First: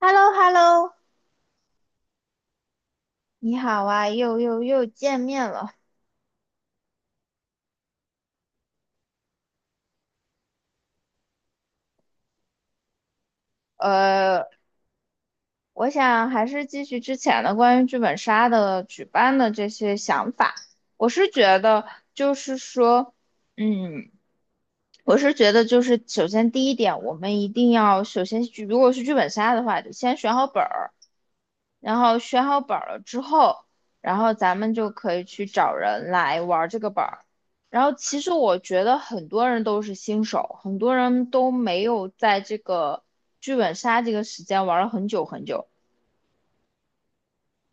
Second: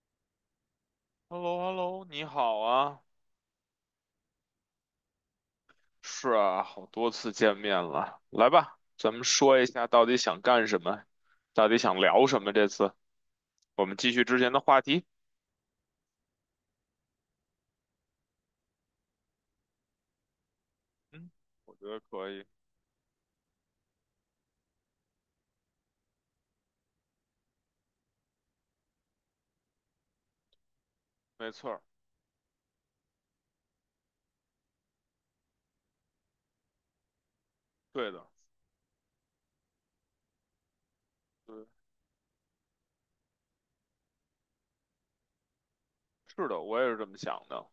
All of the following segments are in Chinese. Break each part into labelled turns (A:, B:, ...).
A: h e l l o h e l l o
B: h e l l o h e l l o 你好啊，
A: 你好啊，又见面了。
B: 是啊，好多次见面了，来吧，咱们说一下到底想干什么，到底想聊什么？这次我们继续之
A: 呃，
B: 前的话题。
A: 我想还是继续之前的关于剧本杀的举办的这些想法。我是
B: 嗯，
A: 觉
B: 我觉
A: 得，
B: 得可
A: 就
B: 以，
A: 是说，嗯，我是觉得，就是首先第一点，我们一定要首先去，如果是剧本杀的话，得先选好本儿。
B: 没错儿，
A: 然后选好本儿了之后，然后咱们就可以去找人来玩儿这个本儿。然后
B: 对
A: 其
B: 的，
A: 实我觉得很多人都是新手，很多人都
B: 对，
A: 没有在这个剧本杀这个时间玩了很久很久。
B: 是的，我也是这么想的。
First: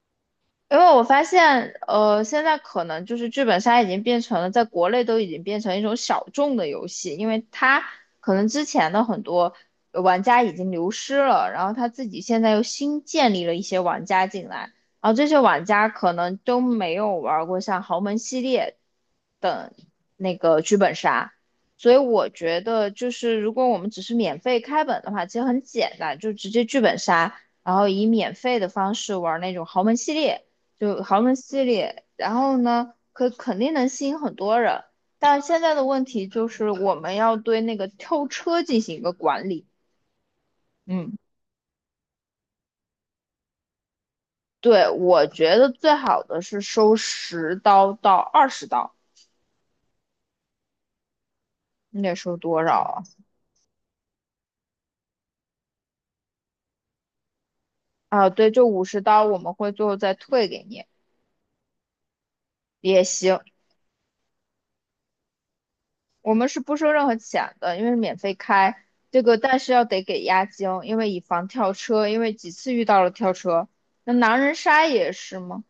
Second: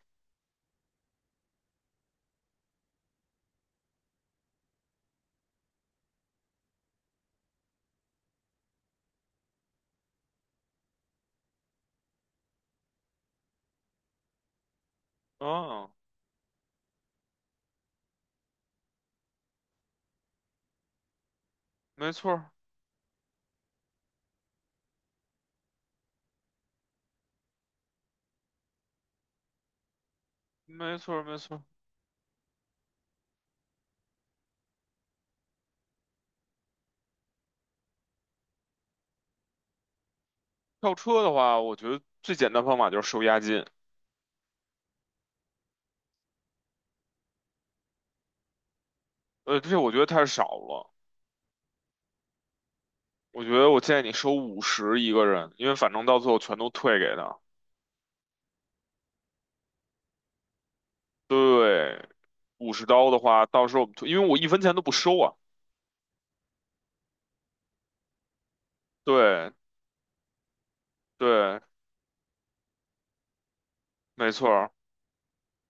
A: 因为我发现，现在可能就是剧本杀已经变成了在国内都已经变成一种小众的游戏，因为它可能之前的很多玩家已经流失了，然后他自己现在又新建立了一些玩家进来，然后这些玩家
B: 嗯，
A: 可能都没有玩过像豪门系列等那个剧本杀，所以
B: 没
A: 我
B: 错儿，
A: 觉得就是如果我们只是免费开本的话，其实很简单，就直接剧本杀。然后以免费的方式玩那种豪门系列，
B: 没
A: 就
B: 错
A: 豪
B: 儿，
A: 门
B: 没错儿。
A: 系列，然后呢，可肯定能吸引很多人。但现在的问题就是我们要对那个跳车进行一个管理。
B: 跳
A: 嗯，
B: 车的话，我觉得最简单方法就是收押金，
A: 对，我觉得最好的是收10刀到20刀，
B: 这我觉得太少了，
A: 你得收多少啊？
B: 我觉得我建议你收五十一个人，因为反正到最后全都退给他。
A: 啊，对，就五十刀，我们会最后再退给你
B: 对，五十
A: 也
B: 刀的
A: 行。
B: 话，到时候我们退，因为我一分钱都不收啊。
A: 我们是不收任何钱的，因为是免费开这个，
B: 对
A: 但是要得给押金，因为以防
B: 对，
A: 跳车，因为几次遇到了跳车。那
B: 没
A: 狼
B: 错
A: 人
B: 儿，
A: 杀也是吗？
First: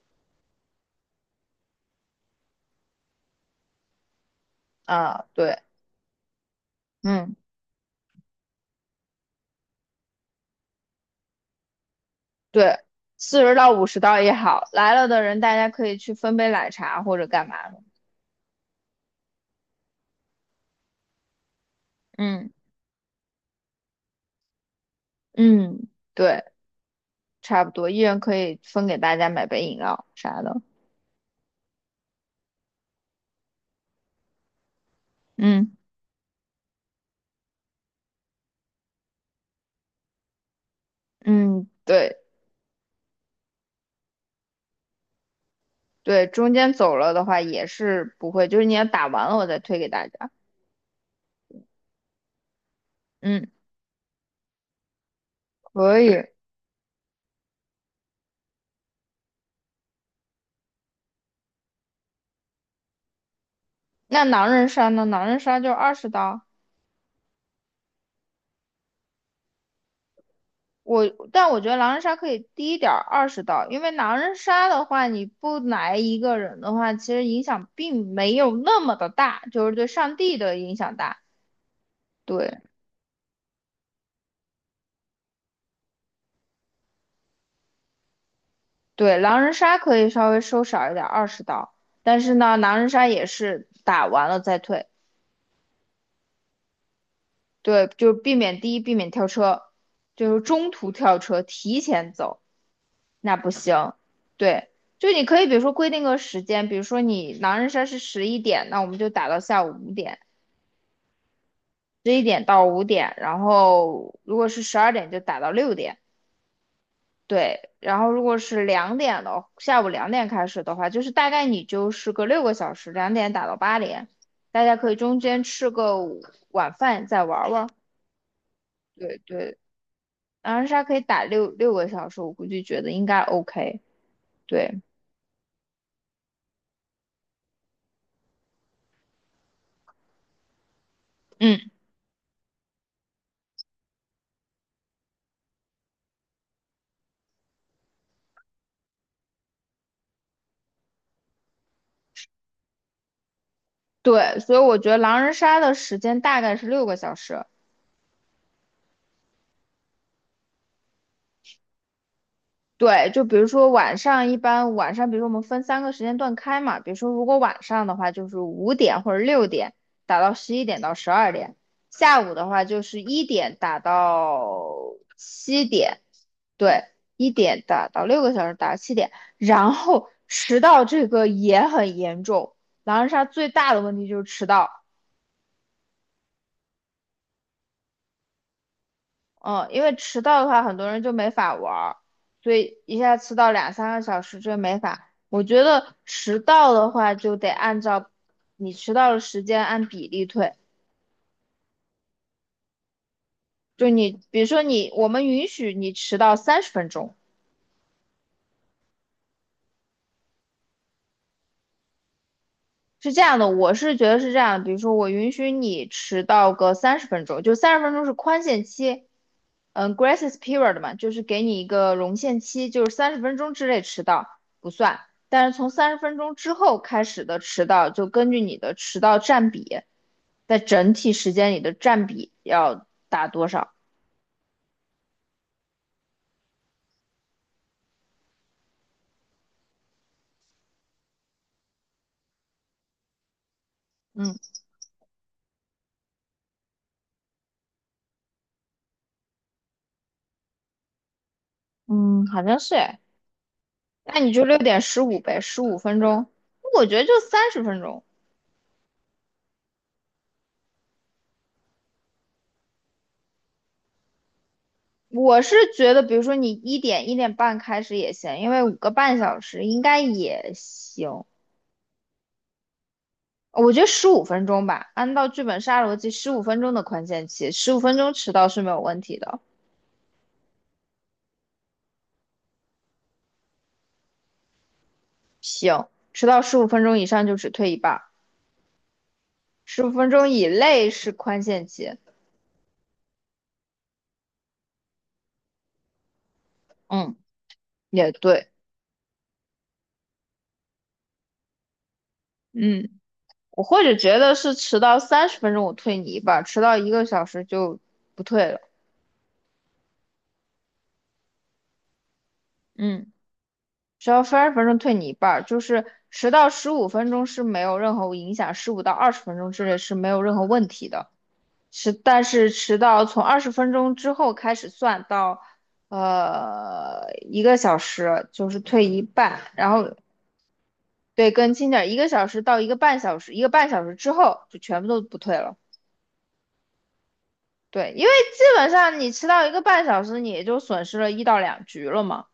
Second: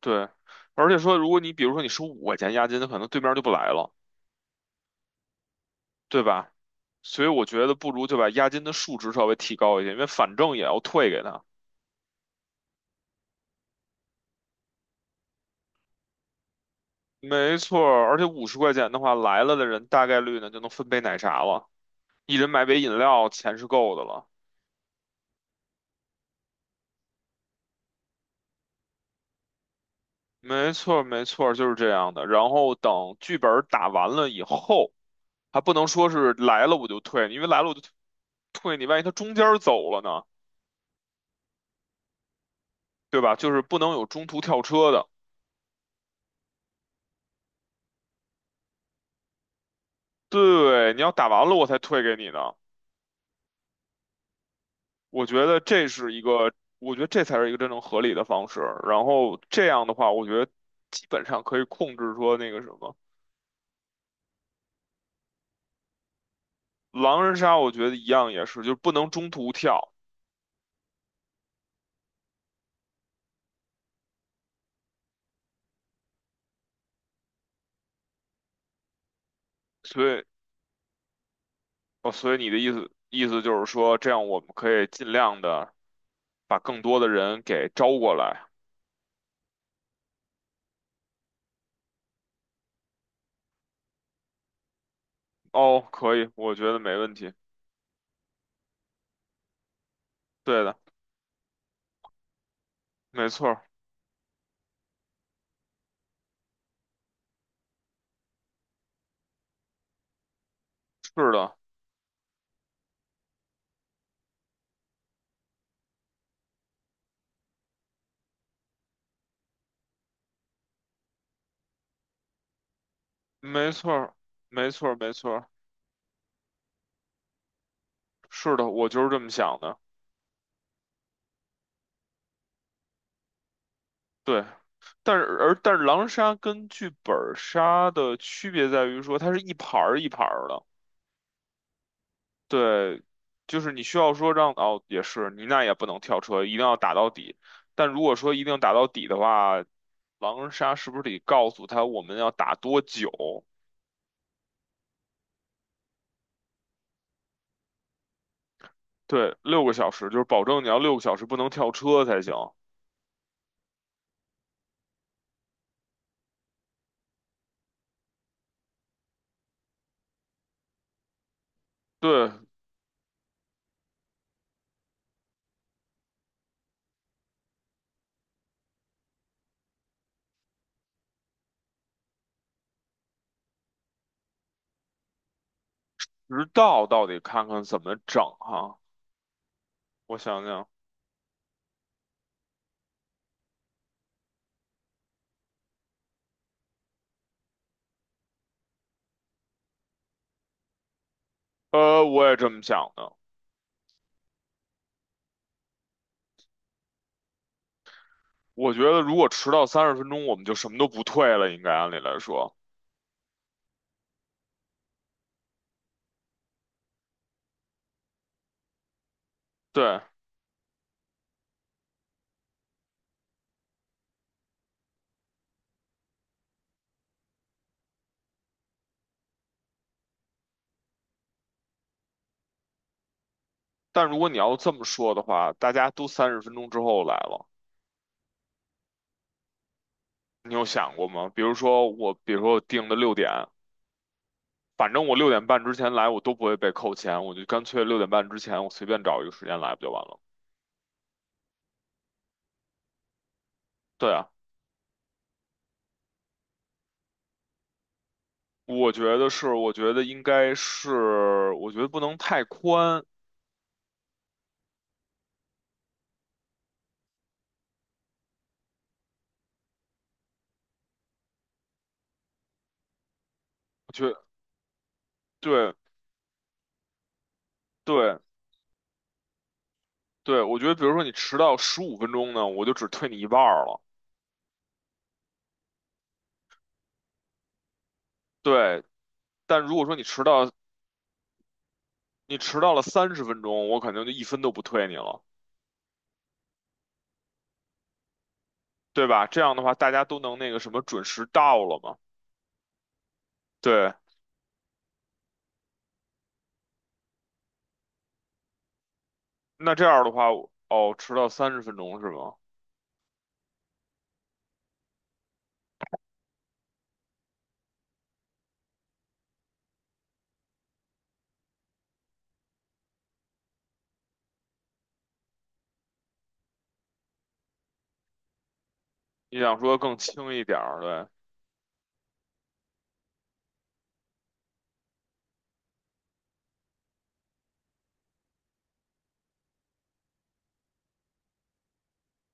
B: 对。而且说，如果你比如说你收5块钱押金，可能对面就不来了，
A: 啊，对，
B: 对吧？所以
A: 嗯，
B: 我觉得不如就把押金的数值稍微提高一点，因为反正也要退给他。
A: 对，40到50刀也好，来了的人大家可以去分杯奶茶或者干
B: 没
A: 嘛
B: 错
A: 的，
B: 儿，而且50块钱的话，来了的人大概率呢就能分杯奶茶了，一
A: 嗯
B: 人买杯饮料，钱是够的了。
A: 嗯，对，差不多，一人可以分给大家买杯饮料啥的，
B: 没错儿，没错儿，就是这样的。然后等剧本儿打完了以后。还不
A: 嗯
B: 能说是来了我就退，因为来了我就退，你万一他中间儿走了呢，
A: 嗯，对
B: 对吧？就是不能有中途跳车的。
A: 对，中间走了的话也是不会，就是你要打完了我再推给大家，
B: 对，你要打完了我才退给你呢。
A: 嗯，
B: 我觉得这
A: 可
B: 是
A: 以。
B: 一个，我觉得这才是一个真正合理的方式。然后这样的话，我觉得基本上可以控制说那个什么
A: 那狼人杀呢？狼人杀就二十刀，
B: 狼人杀，我觉得一样也是，就是不能中途跳。
A: 我，但我觉得狼人杀可以低一点二十刀，因为狼人杀的话，你不来一个人的话，其实影响并没有那么的大，就是对
B: 所
A: 上
B: 以，
A: 帝的影响大。
B: 哦，所以
A: 对
B: 你的意思就是说，这样我们可以尽量的把更多的人给招过来。
A: 对，狼人杀可以稍微收少一点，二十刀。但是呢，狼人杀也是打完了再退，
B: 哦，可以，我觉得没问题。
A: 对，就避免第一，避免跳车，就是
B: 对
A: 中
B: 的，
A: 途跳车，提前走，
B: 没
A: 那
B: 错
A: 不
B: 儿，
A: 行。对，就你可以比如说规定个时间，比如说你狼人杀是十一点，那我们就打到下午五点。
B: 是的，
A: 11点到5点，然后如果是12点就打到6点，对，然后如果是两点的，下午2点开始的话，就是大概你就是个六个小时，两点打到
B: 没
A: 八
B: 错
A: 点，
B: 儿，
A: 大
B: 没
A: 家
B: 错
A: 可以
B: 儿，没
A: 中
B: 错
A: 间
B: 儿，
A: 吃个午晚饭再玩玩，
B: 是的，我就是
A: 对
B: 这么
A: 对，
B: 想的。
A: 狼人杀可以打六个小时，我估计觉得应该 OK，
B: 对，
A: 对，
B: 但是狼杀跟剧本杀的区别在于说，它是一盘儿一盘儿的。
A: 嗯
B: 对，就是你需要说让哦，也是你那也不能跳车，一定要打到底。但如果说一定要打到底的话，狼人杀是不是得告诉他我们要打多久？
A: 对，所以我觉得狼人杀的时间大概是六个小时，
B: 对，六个小时，就是保证你要六个小时不能跳车才行。
A: 对，就比如说晚上，一般晚上，比如说我们分3个时间段开嘛，比如说如果晚上的话，就是5点或者6点打到11点到12点，下
B: 对，
A: 午的话就是1点打到7点，对，1点打到6个小时，打到七点，然后迟到这个也很严重，狼人杀最大的问题就是迟到。
B: 直到到底看看怎么整哈。
A: 嗯，因为
B: 我
A: 迟到
B: 想
A: 的话，
B: 想，
A: 很多人就没法玩儿，所以一下迟到2、3个小时这没法。我觉得迟到的话，就得按照你迟到的时间按比例退。
B: 我也这么想的。
A: 就你，比如说你，我们允许你迟到三十分钟，
B: 我觉得如果迟到三十分钟，我们就什么都不退了，应该按理来说。
A: 是这样的，我是觉得是这样的。比如说我允许你迟到个三十分钟，就三十分钟是宽限期，嗯
B: 对，
A: ，grace period 嘛，就是给你一个容限期，就是30分钟之内迟到不算，但是从30分钟之后开始的迟到，就根据你的迟到占比，在整体时间里的占比要打多少？
B: 但如果你要这么说的话，大家都三十分钟之后来了，你有想过吗？比如说我，比如说我定的六点，
A: 嗯
B: 反正我六点半之前来，我都不会被扣钱，我就干脆六点半之前，我随便找一个时间来不就完了？
A: 嗯，好像是哎，
B: 对
A: 那
B: 啊，
A: 你就6点15呗，十五分钟，我觉得就三十分钟。
B: 我觉得是，我觉得应该是，我觉得不能太宽，
A: 我是觉得，比如说你1点1点半开始也行，因为5个半小时应该也行。我觉得
B: 我觉
A: 十五
B: 得
A: 分钟吧，按照剧本
B: 对。
A: 杀逻辑，15分钟的宽限期，十五分钟
B: 对，
A: 迟到是没有问题的。
B: 对，我觉得比如说你迟到十五分钟呢，我就只退你一半儿了。
A: 行，迟到15分钟以上就只退一半儿，
B: 对，但如
A: 十
B: 果
A: 五
B: 说你
A: 分
B: 迟
A: 钟以
B: 到，
A: 内是宽限期。
B: 你迟到了三十分钟，我肯定就一分都不退你了，
A: 嗯，也对。
B: 对吧？这样的话，大家都能那个什么准时到了嘛。
A: 嗯，我或
B: 对，
A: 者觉得是迟到三十分钟我退你一半儿，迟到一个小时就不退了。
B: 那这样的话，哦，迟到三十分钟是吗？
A: 嗯，迟到三十分钟退你一半儿，就是迟到十五分钟是没有任何影响，15到20分钟之内是没有任何问题的。但是迟到从20分钟之后开始算到，一个小时就是退一
B: 你
A: 半，
B: 想
A: 然
B: 说
A: 后
B: 更轻一点儿对。
A: 对，更轻点儿1个小时到1个半小时，1个半小时之后就全部都不退了。对，因为基本上你迟到一个半小时，你也就损失了1到2局了嘛。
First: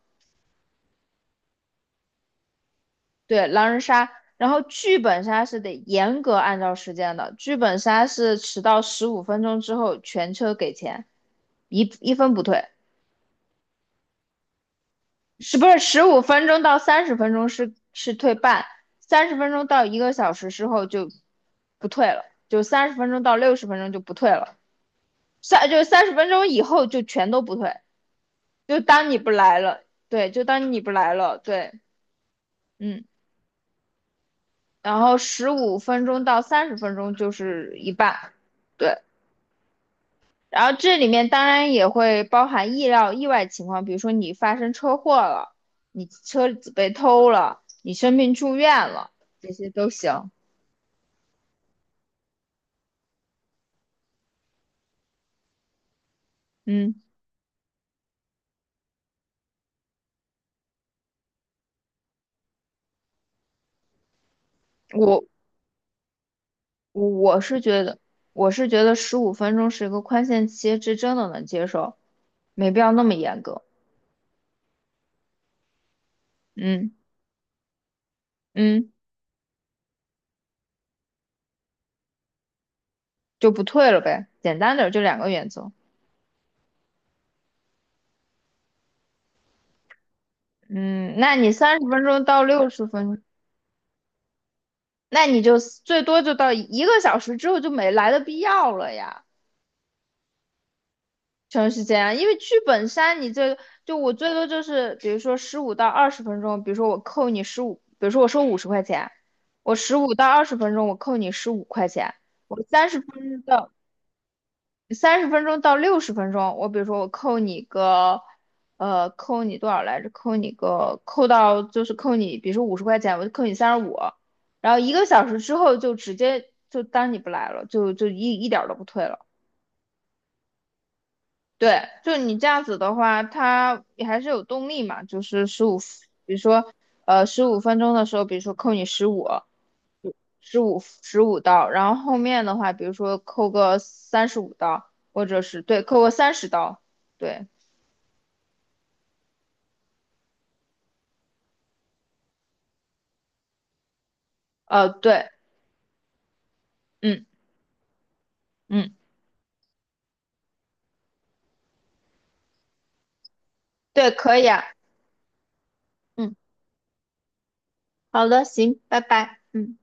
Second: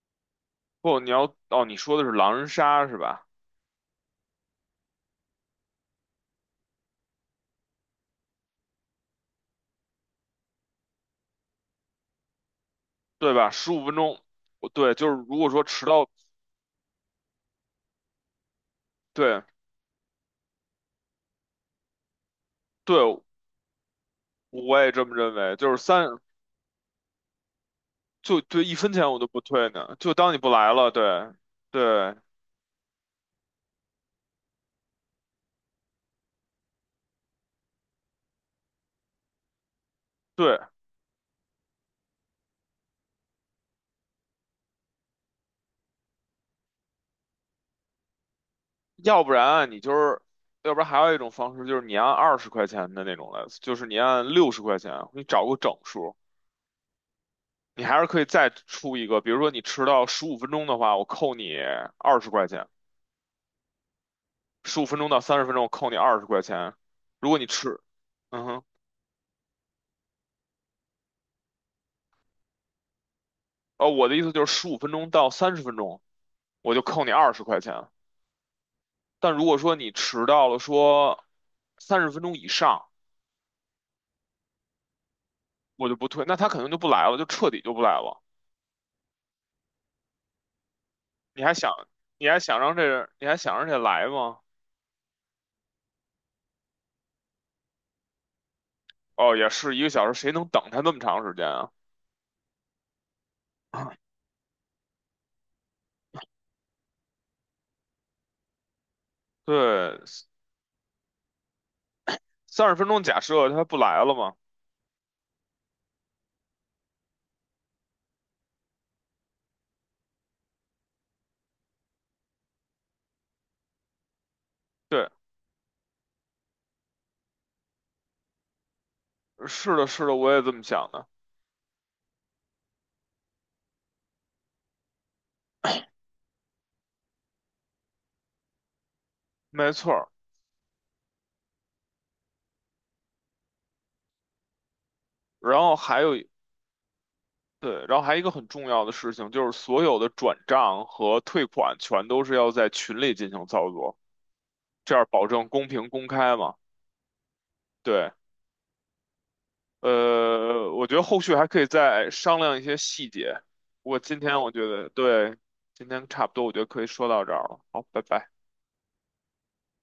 B: 不，你要，哦，你说的是狼人杀是吧？
A: 对，狼人杀，然后剧本杀是得严格按照时间的，剧本杀是迟到15分钟之后全车给钱，一分不退。
B: 对吧？十五分钟，我对，就是如果
A: 是
B: 说
A: 不是
B: 迟
A: 十
B: 到，
A: 五分钟到三十分钟是退半，三十
B: 对
A: 分钟到一个小时之后就不退了，就三十
B: 对，
A: 分钟到六十分钟就不退了，
B: 我也这么认为，
A: 三
B: 就是
A: 就三
B: 三
A: 十分钟以后就全都不退，
B: 就对，一
A: 就
B: 分
A: 当
B: 钱
A: 你
B: 我都
A: 不
B: 不
A: 来
B: 退
A: 了，
B: 呢，就
A: 对，
B: 当你
A: 就
B: 不
A: 当
B: 来
A: 你不
B: 了，对，
A: 来了，对，
B: 对，
A: 嗯，然后十五分钟到三十分钟就是一半，对，
B: 对，
A: 然后这里面当然也会包含意料意外情况，比如说你发生车祸了，你车子被偷了，你生病住院了，
B: 要不
A: 这些
B: 然你
A: 都
B: 就是，
A: 行。
B: 要不然还有一种方式就是你按二十块钱的那种来，就是你按60块钱，你找个整数，
A: 嗯，
B: 你还是可以再出一个，比如说你迟到十五分钟的话，我扣你二十块钱，十五分钟到
A: 我
B: 三十分钟我扣你二十块钱，
A: 我
B: 如果
A: 我
B: 你
A: 是
B: 迟，
A: 觉得，
B: 嗯
A: 我
B: 哼，
A: 是觉得15分钟是1个宽限期，这真的能接受，没必要那么严格。
B: 哦，我的意思就是十五分钟到三十分钟我就
A: 嗯
B: 扣你二十块钱，
A: 嗯，
B: 但如果说你迟到了说三十分钟以上。
A: 就不退了呗，简单点儿就两个原则。
B: 我就不退，那他肯定就不来了，就彻底就不来了。
A: 嗯，那
B: 你
A: 你
B: 还想，
A: 三十分钟
B: 你还
A: 到
B: 想
A: 六
B: 让这，
A: 十分
B: 人，
A: 钟，
B: 你还想让这来吗？
A: 那你就最多就到一个小时之后就没来的必要了呀。
B: 哦，也是一个小时，谁能等他那么长时间
A: 确
B: 啊？
A: 实是这样，因为剧本杀你这个就 我最多就是比如说十五到二十分钟，比如说我扣你十五，比如说我收五十块钱，我十
B: 对，
A: 五到二十分钟我扣你15块钱，我
B: 三十分
A: 三十
B: 钟假
A: 分钟
B: 设他
A: 到
B: 不来了嘛？
A: 三十分钟到六十分钟，我比如说我扣你个扣你多少来着？扣你个扣到就是扣你，比如说五十块钱，我就扣你三十五，然后一个
B: 对，
A: 小时之后就直接就当你不来了，就一点儿都不退了。
B: 是的，是的，我也这么想的，
A: 对，就你这样子的话，它也还是有动力嘛，就是十五，比如说，十五分钟的时候，比如说扣你十五，
B: 没错儿。
A: 十五刀，然后后面的话，比如说扣个35刀，或者
B: 然
A: 是
B: 后
A: 对，
B: 还
A: 扣个
B: 有一
A: 30刀，对，
B: 对，然后还有一个很重要的事情就是，所有的转账和退款全都是要在群里进行操作，这样保
A: 对，
B: 证公平公开嘛？
A: 嗯
B: 对，
A: 嗯，
B: 我觉得后续还可以再商量一些细节。
A: 对，可以
B: 我觉
A: 啊，
B: 得，对，今天差不
A: 嗯，
B: 多，我觉得可以说到这儿了。好，拜
A: 好
B: 拜。
A: 的，行，拜拜。嗯。